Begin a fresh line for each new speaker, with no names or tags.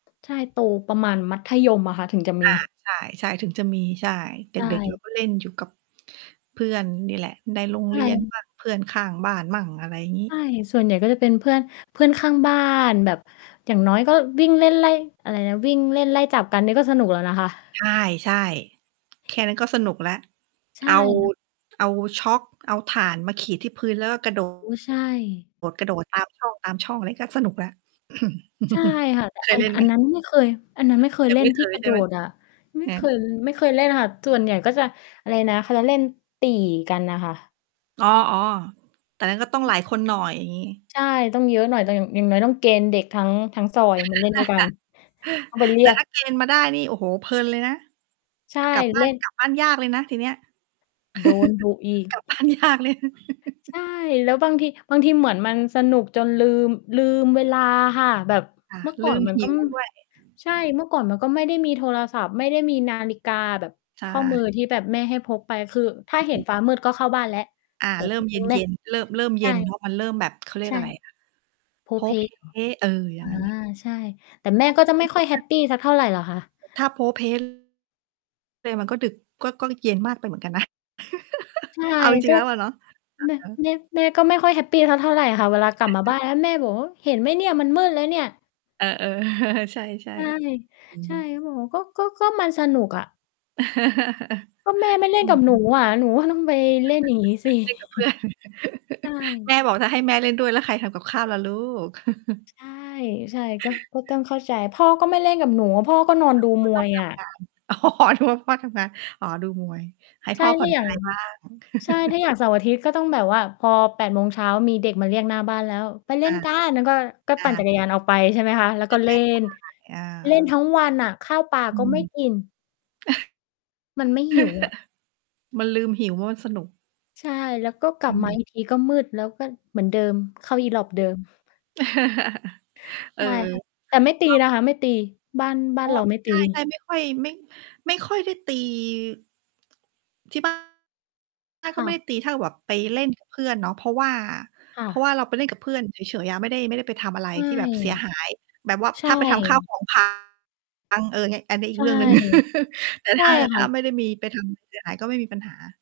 ใช่ โตประมาณมัธยมอะค่ะ ถึงจะม
อา
ี
ใช่ ใช่ ถึงจะมี ใช่ เด
ใช
็ก ๆ เรา
่
ก็ เล่นอยู่กับ เพื่อนนี่แหละ ในโรง
ใช
เรียน
่
บ้าง เพื่อนข้างบ้านมั่ง อะไรงี้
ใช่ ส่วนใหญ่ก็จะเป็นเพื่อน เพื่อนข้างบ้าน แบบ อย่างน้อยก็วิ่งเล่นไล่ อะไรนะ วิ่งเล่นไล่จับกันนี่ก็สนุกแล้วนะคะ
ใช่ ๆ แค่นั้นก็สนุกแล้ว
ใช
เอ
่
า
ค่ะ
เอาชอล์ก เอาถ่านมาขีดที่พื้นแล้ว กระโด
อุ๊ย ใช่
ด กระโดด ตามช่อง ตามช่อง อะไรก็สนุกแล้ว
ใช่ค่ะ แต่
เค
อ
ย
ั
เ
น
ล่นไ
อ
ห
ั
ม?
นนั้นไม่เคย อันนั้นไม่เคย
ยัง
เล่
ไม
น
่เ
ท
ค
ี่
ย
กร
ใ
ะ
ช
โด
่ไหม?
ดอะ ไม่
อื
เค
ม
ย ไม่เคยเล่นน่ะค่ะ ส่วนใหญ่ก็จะ อะไรนะ เขาจะเล่นตี่กันน่ะค่ะ
อ๋อ ๆ แต่นั่นก็ต้อง
ใช
หล
่
ายคนหน่อย อย่างงี้
ใช่ ต้องเยอะหน่อย แต่อย่าง อย่างน้อยต้องเกณฑ์เด็กทั้ง ทั้งซอยมาเล่นด้วยกัน ต้องไปเรี
แต่
ยก
ถ้าเกณฑ์ มาได้นี่ โอ้โฮ เพลินเลยนะ
ใช่
กลับบ้
เ
า
ล
น
่น
กลับบ้านยากเลยนะทีเนี้ย
โดนดุอีก
กลับบ้านยากเลย
ใช่ แล้วบางที บางทีเหมือนมันสนุกจนลืม ลืมเวลาค่ะ แบบ
ค่ะ
เมื่อ ก
ล
่อ
ื
น
ม
มัน
ห
ก็
ิวด้วย
ใช่ เมื่อก่อนมันก็ไม่ได้มีโทรศัพท์ ไม่ได้มีนาฬิกาแบบ
ใช
ข้อมื
่
อที่แบบแม่ให้พกไป คือถ้
อ
าเห็น
ืม
ฟ้ามืดก็เข้าบ้านแล้ว
อา
แต่
เริ่
ที
ม
่
เ
จ
ย
ริงแม่
็น ๆ เริ่ม เริ่ม
ใ
เ
ช
ย็
่
นเพราะมันเริ่มแบบ เขาเรีย
ใ
ก
ช่
อะไรอะ
โพล้
โพล้
เพล้
เพ
เหรอ?
ล้ เออ อย่
อ
าง
า
งั้นน่ะ
ใช่ แต่แม่ก็จะไม่ค่อยแฮปปีสักเท่าไรหรอกค่ะ
ถ้าโพล้ เพล้ เลยมันก็ดึก ก็ ก็ ล เย็นมากไปเหมือนกันนะ
ใช่
เอาจร
ก
ิ
็
ง ๆ แล้วอะเนาะ อ
แม่
ะฮะ
แม่ แม่ก็ไม่ค่อยแฮปปีสักเท่าไรหรอกค่ะ เวลากลับมาบ้านแล้วแม่บอก "โอ๊ย เห็นไหมเนี่ยมันมืดแล้วเนี่ย"
เออ ๆ ใช่
ใช่
ๆ อือ
ใช่
ฮึ
ก็บอกว่า "ก็ ก็ ก็มันสนุกอะ" "ก็แม่ไม่เล่
อื
นก
อ
ับ
ฮ
หนู
ึ
อะ หนูก็ต้องไปเล่นอย่างงี้สิ"
เล่นกับ เพื่อน
ใช่
แม่บอก "ถ้าให้แม่เล่นด้วยแล้วใครทำกับข้าวล่ะลูก"
ใช่ ใช่ ก็ ก็ต้องเข้าใจ "พ่อก็ไม่เล่นกับหนูอะ พ่อก็นอนดู
พ่
ม
อต
ว
้อง
ย
ท
อะ"
ำงาน อ๋อ นึกว่าพ่อทำงาน อ๋อ ดูมวย ให้
ใช
พ
่
่อ ผ
ถ
่
้
อ
า
น
อย่
ค
า
ล
ง
าย บ้าง
ใช่ ถ้าอย่างเสาร์อาทิตย์ก็ต้องแบบว่า พอ 8 โมงเช้า มีเด็กมาเรียกหน้าบ้านแล้ว "ไปเล่
อ
น
า
กัน" แล้วก็ ก็
อ
ปั่นจั
า
กรยานเอาไป ใช่ไหมคะ แล้วก็เล่น
อ
เล่นท
า
ั้งวันน่ะ ข้าวปลา
อื
ก็ไม่กิ
ม
น มันไม่หิวอะ
มันลืมหิว เพราะมันสนุก
ใช่ แล้วก็กล
อ
ั
ื
บมา
ม
อีกทีก็มืดแล้ว ก็เหมือนเดิม เข้าอีหรอบเดิม
เอ
ใ
อ
ช่ค่ะ แต่ไม่ตี
ต้อง
นะคะ ไม่ตี บ้าน บ้า
อ
น
้อ
เราไม่
ใ
ต
ช่
ี
ๆ ไม่ค่อย ไม่ ไม่ค่อยได้ตี ที่บ้าน
ค
ก็
่
ไม่ได้
ะ
ตี ถ้าเกิดแบบไปเล่น กับ เพื่อนเนาะ เพราะว่า
ค่
เพราะว
ะ
่าเราไปเล่นกับเพื่อนเฉย ๆ อะ ไม่ได้ ไม่ได้ไปทำอะไร
ใช่
ที่แบบเสียหาย แบบว่า
ใช
ถ้าไปทำ ข้าว
่
ของพัง เออ เงี้ย อันนี้อี
ใ
ก
ช
เ
่
รื่องหนึ่ง แต่
ใช
ถ
่
้า แต่
ค
ถ
่
้า
ะ
ไม่ได้มีไป ทำ เสียหายก็ไม่มีปัญหา